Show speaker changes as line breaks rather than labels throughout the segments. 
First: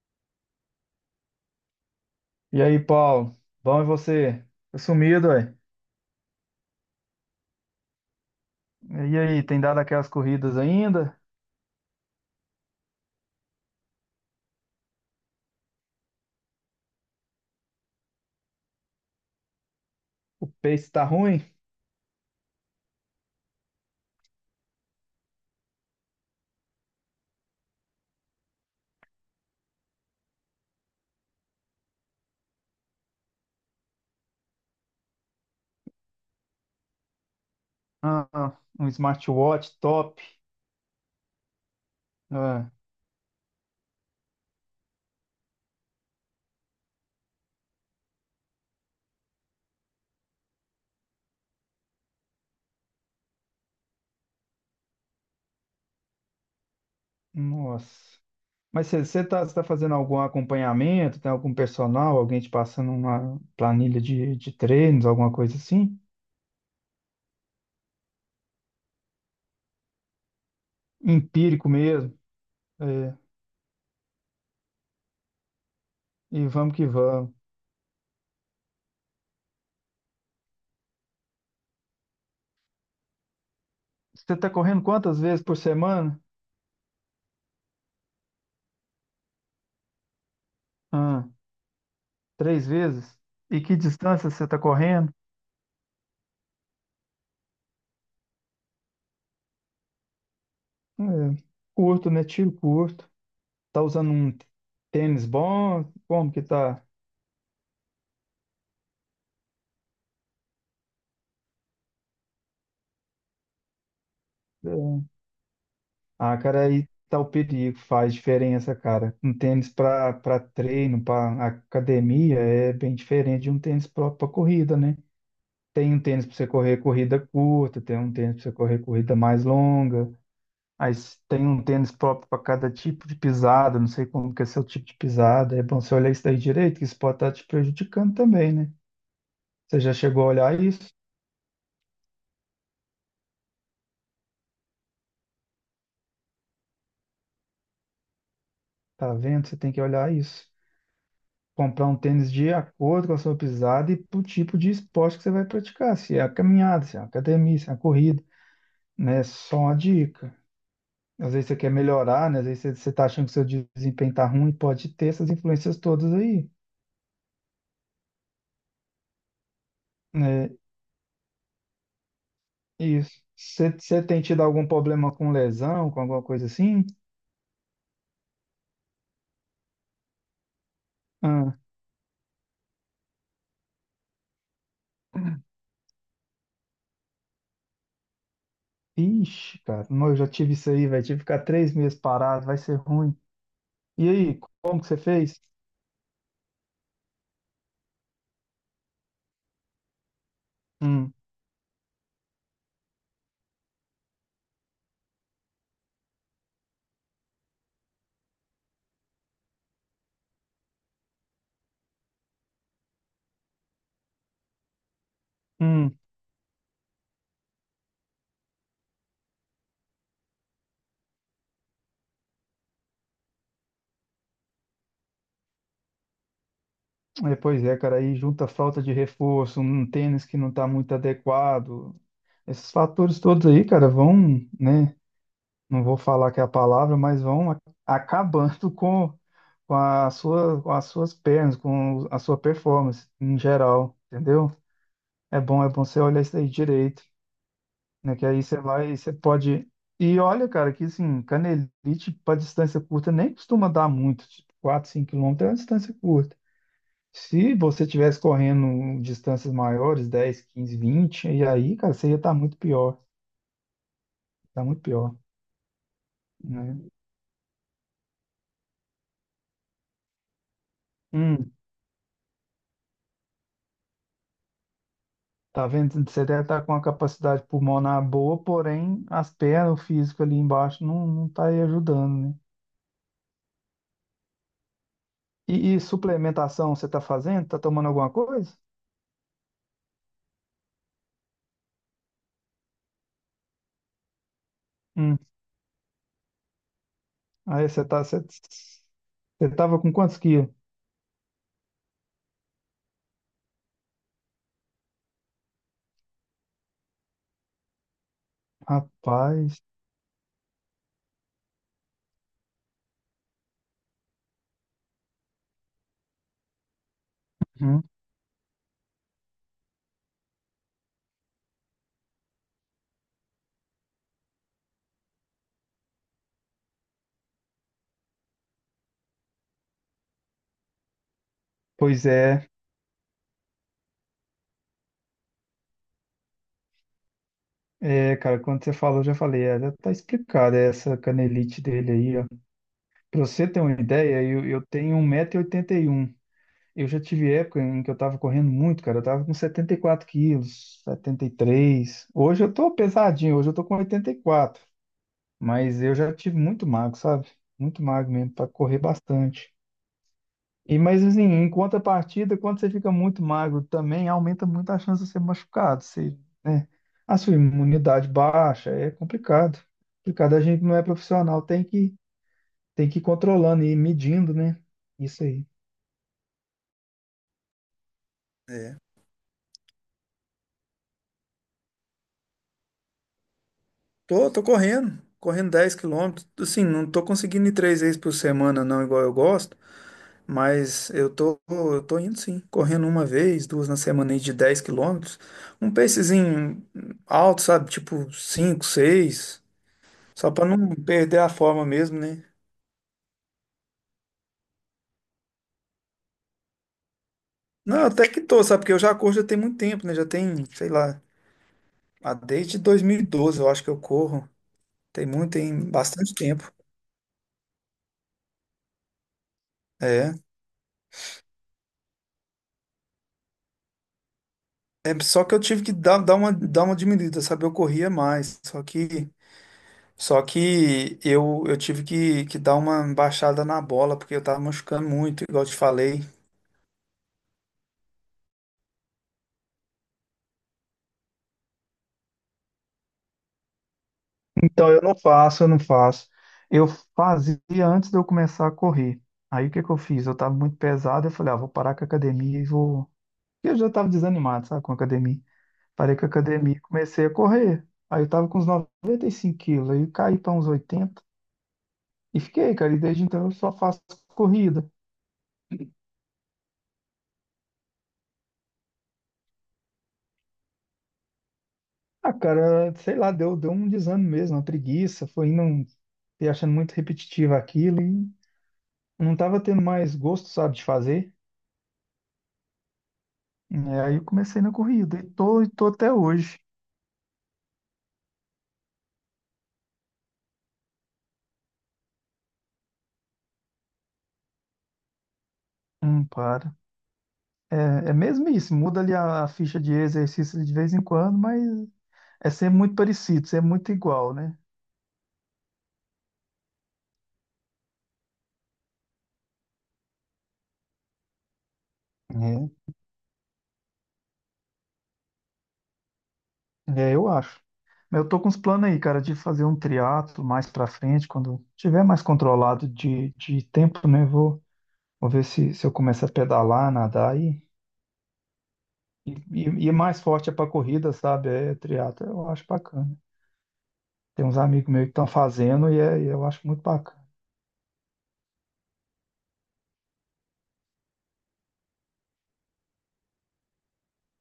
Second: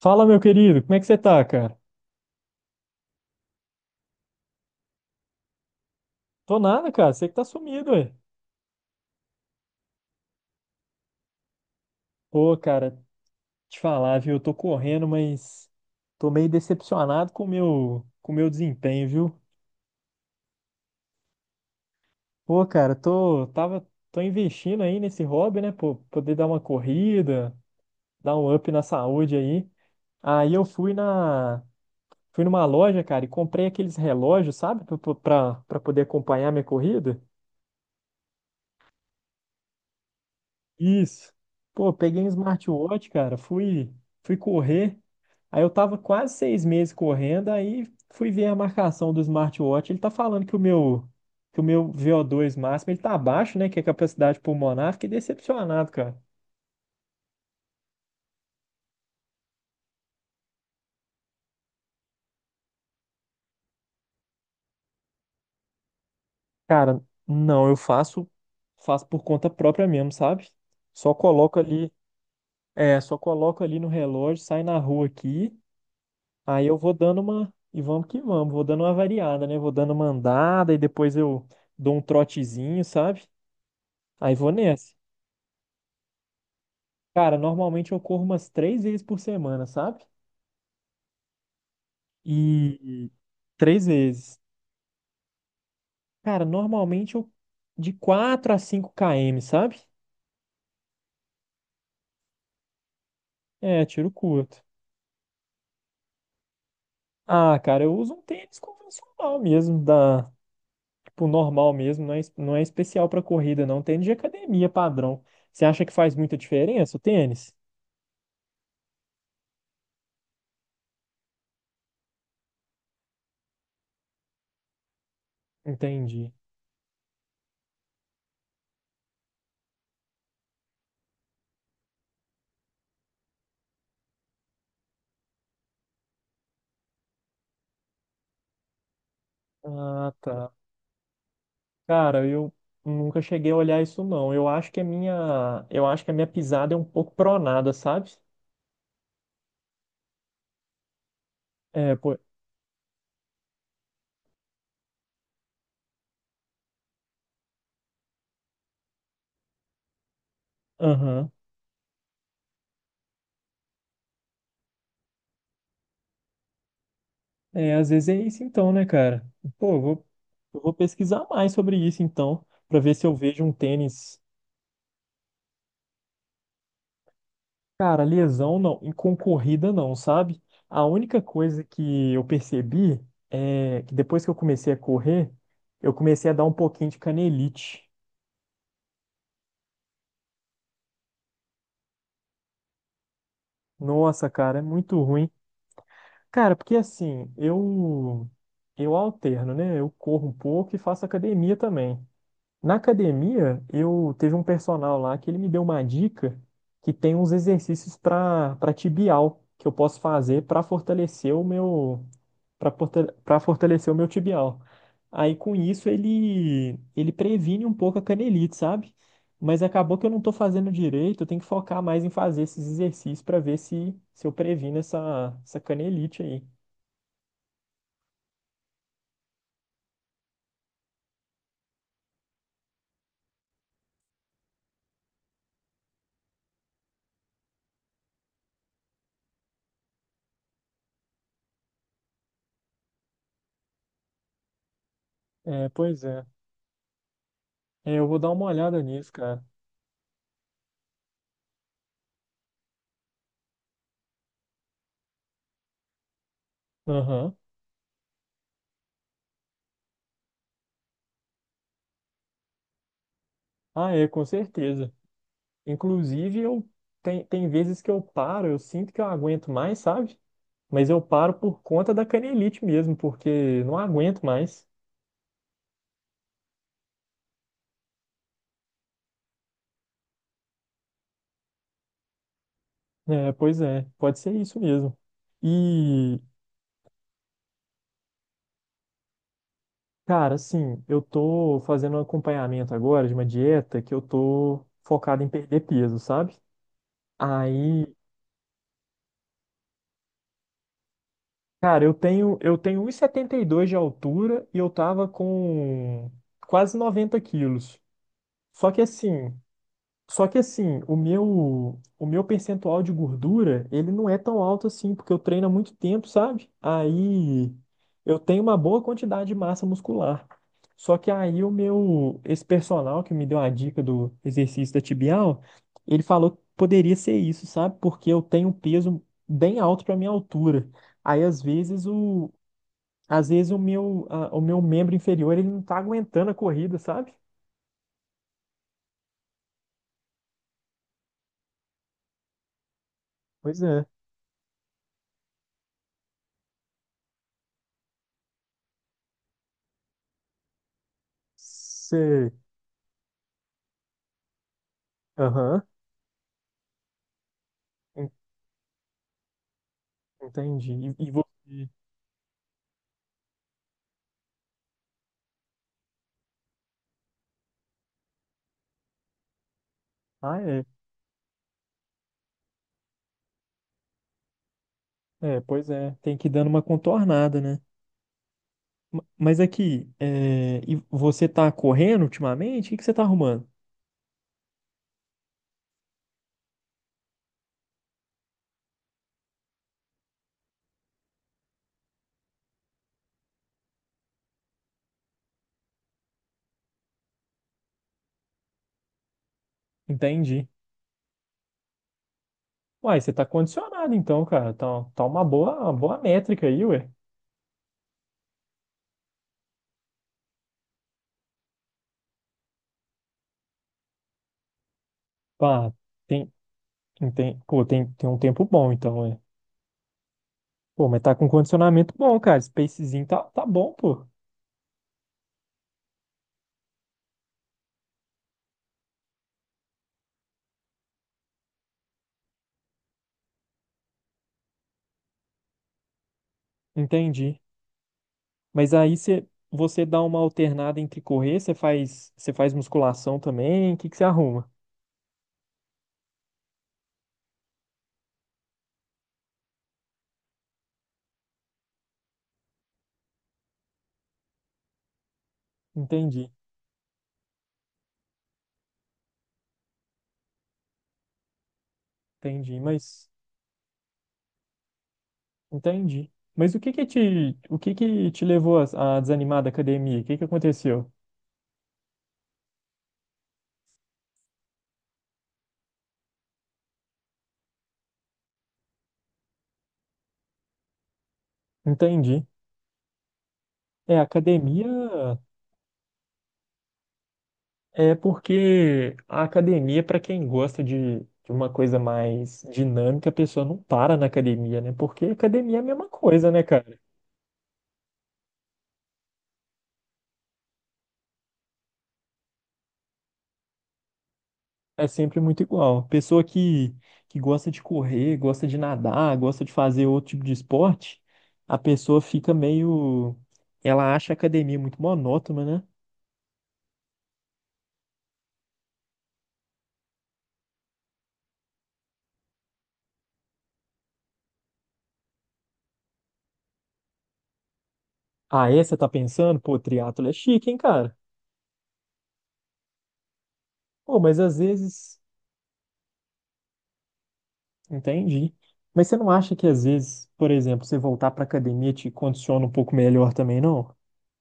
Fala, meu querido, como é que você tá, cara?
E aí, Paulo? Bom, e você? Tá sumido, ué.
Tô nada, cara, você que tá sumido, ué.
E aí, tem dado aquelas corridas ainda?
Pô, cara, te falar, viu? Eu tô correndo, mas tô meio decepcionado com o meu desempenho, viu?
O pace tá ruim?
Pô, cara, tô investindo aí nesse hobby, né? Pô, poder dar uma corrida, dar um up na saúde aí. Aí eu fui numa loja, cara, e comprei aqueles relógios, sabe? Pra poder acompanhar minha corrida.
Ah, um smartwatch top.
Isso. Pô, peguei um
Ah,
smartwatch, cara, fui correr. Aí eu tava quase 6 meses correndo, aí fui ver a marcação do smartwatch. Ele tá falando que o meu VO2 máximo ele tá abaixo, né? Que é a capacidade pulmonar. Fiquei decepcionado, cara.
nossa. Mas você tá fazendo algum acompanhamento? Tem algum personal? Alguém te passando uma planilha de treinos, alguma coisa assim?
Cara, não, eu faço por conta própria mesmo, sabe? Só coloco
Empírico
ali,
mesmo.
só
É,
coloco ali no relógio, sai na rua aqui,
e
aí
vamos
eu
que vamos.
e vamos que vamos, vou dando uma variada, né? Vou dando uma andada e depois eu dou um trotezinho, sabe? Aí
Você tá
vou
correndo
nessa.
quantas vezes por semana?
Cara, normalmente eu corro umas 3 vezes por semana, sabe?
Ah, três
E
vezes? E que
três
distância
vezes.
você tá correndo?
Cara, normalmente eu de 4 a 5 km, sabe?
É, curto, né? Tiro curto. Tá
É, tiro
usando um
curto.
tênis bom? Como que tá?
Ah, cara, eu uso um tênis convencional mesmo, da, tipo, normal mesmo, não é, não é especial pra corrida, não. Tênis de academia padrão. Você acha que faz
Ah,
muita
cara, aí
diferença o
tá o
tênis?
perigo, faz diferença, cara. Um tênis pra treino, pra academia, é bem diferente de um tênis próprio pra corrida, né? Tem um tênis
Entendi.
pra você correr corrida curta, tem um tênis pra você correr corrida mais longa. Aí tem um tênis próprio pra cada tipo de pisada, não sei como que é seu tipo de pisada. É bom você olhar isso daí direito, que isso pode estar te prejudicando também, né? Você já
Ah,
chegou a
tá.
olhar isso?
Cara, eu nunca cheguei a olhar isso, não. Eu acho que a minha pisada é um pouco pronada, sabe?
Tá vendo? Você tem que olhar isso. Comprar
É,
um tênis de acordo com a sua pisada e pro tipo de esporte que você vai praticar, se é a caminhada, se é a academia, se é a corrida, né? Só uma dica.
aham.
Às vezes você quer melhorar, né? Às vezes você tá achando que seu desempenho tá ruim, pode ter essas influências todas aí,
É, às vezes é isso então, né, cara? Pô,
né?
eu vou pesquisar mais sobre isso então, pra ver se eu
Isso.
vejo um
Você
tênis.
tem tido algum problema com lesão, com alguma coisa assim?
Cara, lesão não, em concorrida não, sabe? A única
Ah,
coisa que eu percebi é que depois que eu comecei a correr, eu comecei a dar um pouquinho de canelite.
ixi, cara, não, eu já tive isso aí, velho. Tive que ficar 3 meses parado, vai ser ruim. E
Nossa,
aí,
cara, é
como que você
muito ruim.
fez?
Cara, porque assim, eu alterno, né? Eu corro um pouco e faço
Hum,
academia também. Na academia, eu teve um personal lá que ele me deu uma dica que tem uns exercícios para tibial que eu posso fazer para para fortalecer o meu tibial. Aí com isso
hum.
ele previne um pouco a canelite, sabe? Mas acabou que eu não tô fazendo direito, eu tenho que focar mais em fazer esses exercícios para ver se eu previno essa canelite aí.
É, pois é, cara, aí junta a falta de reforço, um tênis que não está muito adequado. Esses fatores todos aí, cara, vão, né? Não vou falar que é a palavra, mas vão acabando com a sua, com as suas pernas, com a sua performance em geral, entendeu?
É,
É bom você
pois
olhar
é.
isso aí direito,
É, eu
né?
vou
Que
dar
aí
uma
você
olhada
vai,
nisso,
você
cara.
pode. E olha, cara, que assim, canelite para distância curta nem costuma dar muito, tipo 4, 5 quilômetros é uma distância curta.
Aham.
Se você tivesse correndo distâncias maiores, 10, 15, 20 e aí, cara, você ia estar muito pior,
Ah, é, com
tá muito
certeza.
pior,
Inclusive,
né?
tem vezes que eu paro, eu sinto que eu aguento mais, sabe? Mas eu paro
Hum,
por conta da canelite mesmo, porque não aguento mais.
tá vendo? Você deve estar com uma capacidade pulmonar boa, porém as pernas, o físico ali embaixo não, não tá aí ajudando, né?
É, pois é, pode ser isso mesmo.
E
E,
suplementação você tá fazendo? Tá tomando alguma coisa?
cara, assim, eu tô fazendo um acompanhamento agora de uma dieta que eu tô
Hum,
focado em perder peso, sabe?
aí
Aí,
você tava com quantos quilos?
cara, eu tenho 1,72 de altura e eu tava com quase 90 quilos. Só que assim,
Rapaz,
Só que assim, o meu percentual de gordura, ele não é tão alto assim, porque eu treino há muito tempo, sabe? Aí
hum,
eu tenho uma boa quantidade de massa muscular. Só que aí esse personal que me deu a dica do exercício da tibial, ele falou que poderia ser isso, sabe? Porque eu tenho um peso bem alto para minha altura. Aí
pois é,
às vezes o meu, a- o meu membro inferior, ele não tá aguentando a corrida, sabe?
cara, quando você falou, eu já falei, é, já tá explicado essa canelite dele aí. Para você ter
Pois
uma
é.
ideia, eu tenho 1,81 m. Eu já tive época em que eu estava correndo muito, cara. Eu estava com 74 quilos, 73.
Sei.
Hoje eu estou pesadinho, hoje eu estou com 84.
Aham.
Mas eu já tive muito magro, sabe? Muito magro mesmo, para correr bastante.
Entendi.
E mas
E
assim, em
você?
contrapartida, quando você fica muito magro também, aumenta muito a chance de ser machucado. Você, né? A sua imunidade baixa, é complicado. Complicado,
Ah,
a gente
é.
não é profissional, tem que ir controlando e medindo, né? Isso
É,
aí.
pois é. Tem que ir dando uma contornada, né?
É.
Mas aqui, é, e você tá correndo ultimamente? O que que você tá arrumando?
Tô correndo, 10 quilômetros. Assim, não tô conseguindo ir três vezes por semana, não, igual eu gosto, mas eu tô indo sim, correndo uma vez, duas na semana aí de 10 quilômetros. Um pacezinho alto, sabe? Tipo 5, 6, só pra
Entendi.
não perder a forma mesmo, né?
Uai, você tá condicionado então, cara. Tá, uma boa métrica aí, ué.
Não, até que tô, sabe? Porque eu já corro já tem muito tempo, né? Já tem, sei lá, ah, desde 2012, eu acho que eu corro. Tem muito, tem
Pá,
bastante
tem,
tempo.
pô, tem um tempo bom então, ué.
É.
Pô, mas tá com condicionamento bom, cara. Spacezinho tá bom, pô.
É, só que eu tive que dar, dar uma diminuída, sabe? Eu corria mais, só que eu tive que dar uma baixada na bola, porque eu tava machucando muito, igual eu te falei.
Entendi. Mas aí você dá uma alternada entre correr, você faz musculação também. O que que você arruma?
Então eu não faço, eu não faço. Eu fazia antes de eu começar a correr. Aí o que que eu fiz? Eu tava muito pesado, eu falei, ah, vou parar com a academia e vou. Eu já tava desanimado, sabe, com a academia. Parei com a
Entendi.
academia e comecei a correr. Aí eu tava com uns 95 quilos, aí eu caí para uns 80 e fiquei,
Entendi,
cara. E desde
mas
então eu só faço corrida.
entendi. Mas o que que te levou a desanimar da academia? O que que aconteceu?
Ah, cara, sei lá, deu um desânimo mesmo, uma preguiça, foi indo e achando muito repetitivo aquilo e não tava tendo mais gosto, sabe, de fazer.
Entendi.
É, aí
É,
eu comecei na corrida e tô até hoje.
a academia, para quem gosta de uma coisa mais dinâmica, a pessoa não para na academia, né? Porque academia é a mesma
Não
coisa, né,
para.
cara?
É, é mesmo isso, muda ali a ficha de exercício de vez em quando, mas é sempre muito parecido, sempre muito igual, né?
É sempre muito igual. Pessoa que gosta de correr, gosta de nadar, gosta de fazer outro tipo de esporte, a pessoa fica
É,
meio. Ela acha a academia muito monótona, né?
eu acho. Mas eu tô com uns planos aí, cara, de fazer um triatlo mais pra frente, quando tiver mais controlado de tempo, né? Vou ver se eu começo a pedalar, nadar e,
Ah, é? Você tá
e,
pensando? Pô,
e e é mais
triatlo é
forte é
chique,
para
hein,
corrida,
cara?
sabe? É triatlo, eu acho bacana.
Pô, mas
Tem
às
uns amigos meus que
vezes.
estão fazendo e, e eu acho muito bacana.
Entendi. Mas você não acha que às vezes, por exemplo, você voltar pra academia te condiciona um pouco melhor também, não?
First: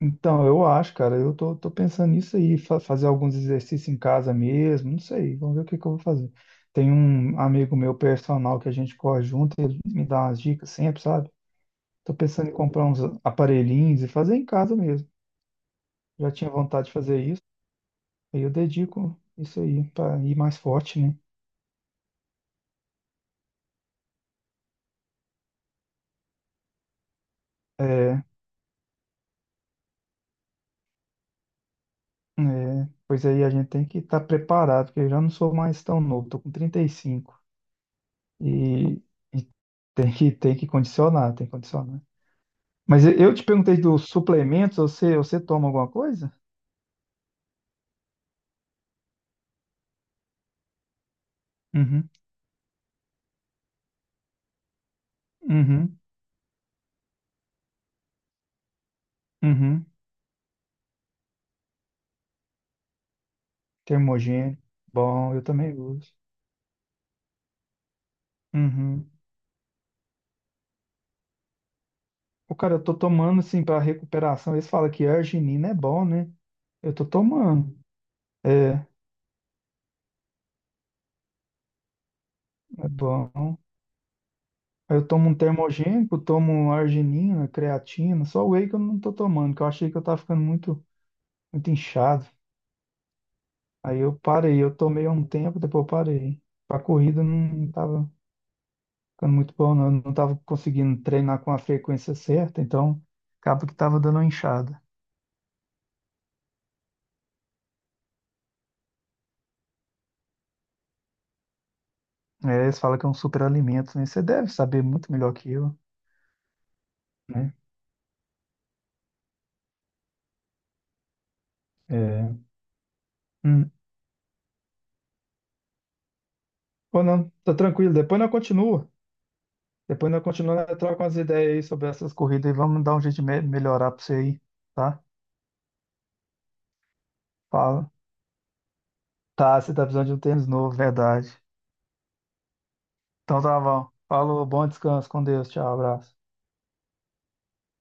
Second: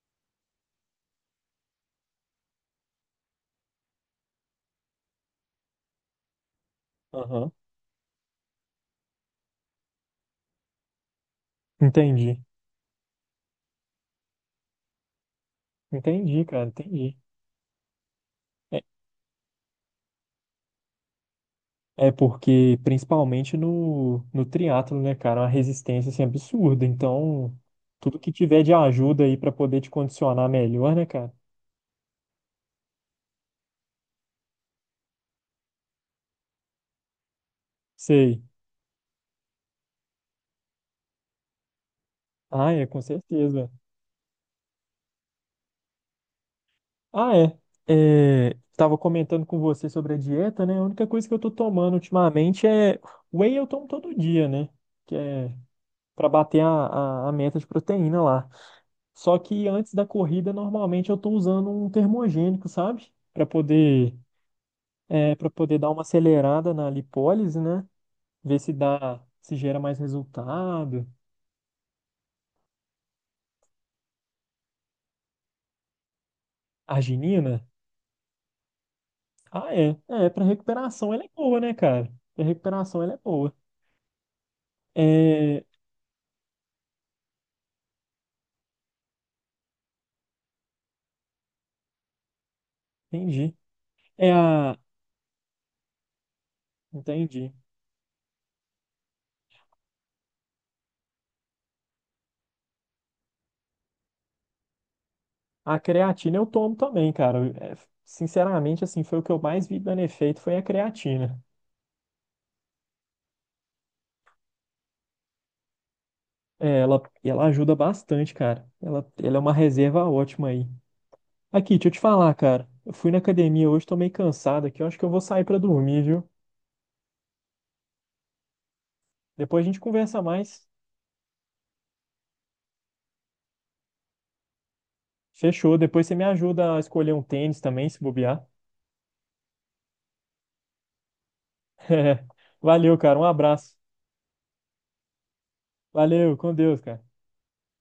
Então, eu acho, cara, eu tô pensando nisso aí, fazer alguns exercícios em casa mesmo, não sei, vamos ver o que que eu vou fazer. Tem um
Aham.
amigo meu personal que a gente corre junto, ele me dá umas dicas sempre, sabe? Tô
Entendi.
pensando em comprar uns aparelhinhos e fazer em casa mesmo. Já
Entendi,
tinha
cara,
vontade de
entendi.
fazer isso, aí eu
É,
dedico isso aí para ir mais forte, né?
é porque, principalmente no triatlo, né, cara, a resistência assim, é absurda. Então, tudo
É,
que tiver de ajuda aí pra poder te condicionar melhor, né, cara?
é, pois aí a gente tem que estar preparado, porque eu já não sou mais tão novo, tô com 35
Sei.
e, cinco e tem que condicionar, tem que condicionar.
Ah, é, com
Mas eu te
certeza.
perguntei dos suplementos, você toma alguma coisa?
Ah, é. É, tava comentando com você sobre a dieta, né? A única coisa que eu tô tomando
Uhum,
ultimamente é whey eu tomo todo dia, né? Que é
uhum,
pra bater a meta de proteína lá. Só que
uhum.
antes da corrida, normalmente eu tô usando um termogênico, sabe? Pra poder
Termogênico, bom,
é,
eu
para
também
poder dar uma
uso.
acelerada na lipólise, né? Ver se
Uhum.
dá, se gera mais resultado.
O cara, eu tô tomando assim para recuperação, eles falam que arginina é bom, né? Eu tô
Arginina?
tomando, é,
Ah, é. É, pra recuperação ela é boa, né, cara? Pra
é
recuperação ela é boa.
bom. Aí eu tomo um
É,
termogênico, tomo um arginina, creatina, só whey que eu não tô tomando, que eu achei que eu tava ficando muito, muito inchado.
entendi.
Aí eu
É
parei, eu
a
tomei há um tempo, depois eu parei. Pra corrida não
Entendi.
não tava ficando muito bom, não. Eu não tava conseguindo treinar com a frequência certa, então acaba que tava dando uma inchada.
A creatina eu tomo também, cara. É, sinceramente, assim, foi o que eu mais vi dando efeito foi a creatina.
É, eles falam que é um superalimento, né? Você deve saber muito melhor que eu,
É, ela
né?
ajuda bastante, cara. Ela é uma reserva ótima aí. Aqui, deixa eu te falar,
É.
cara. Eu fui na academia
Hum.
hoje, tô meio cansado aqui. Eu acho que eu vou sair pra dormir, viu?
Ou não, tá tranquilo, depois nós continua.
Depois a gente
Depois
conversa
nós
mais.
continuamos, nós troca umas ideias aí sobre essas corridas e vamos dar um jeito de melhorar pra você aí. Tá?
Fechou. Depois você me ajuda a escolher um tênis também,
Fala.
se bobear.
Tá, você tá precisando de um tênis novo, verdade.
Valeu, cara. Um
Então tá
abraço.
bom. Falou, bom descanso, com Deus, tchau, abraço.
Valeu, com Deus, cara.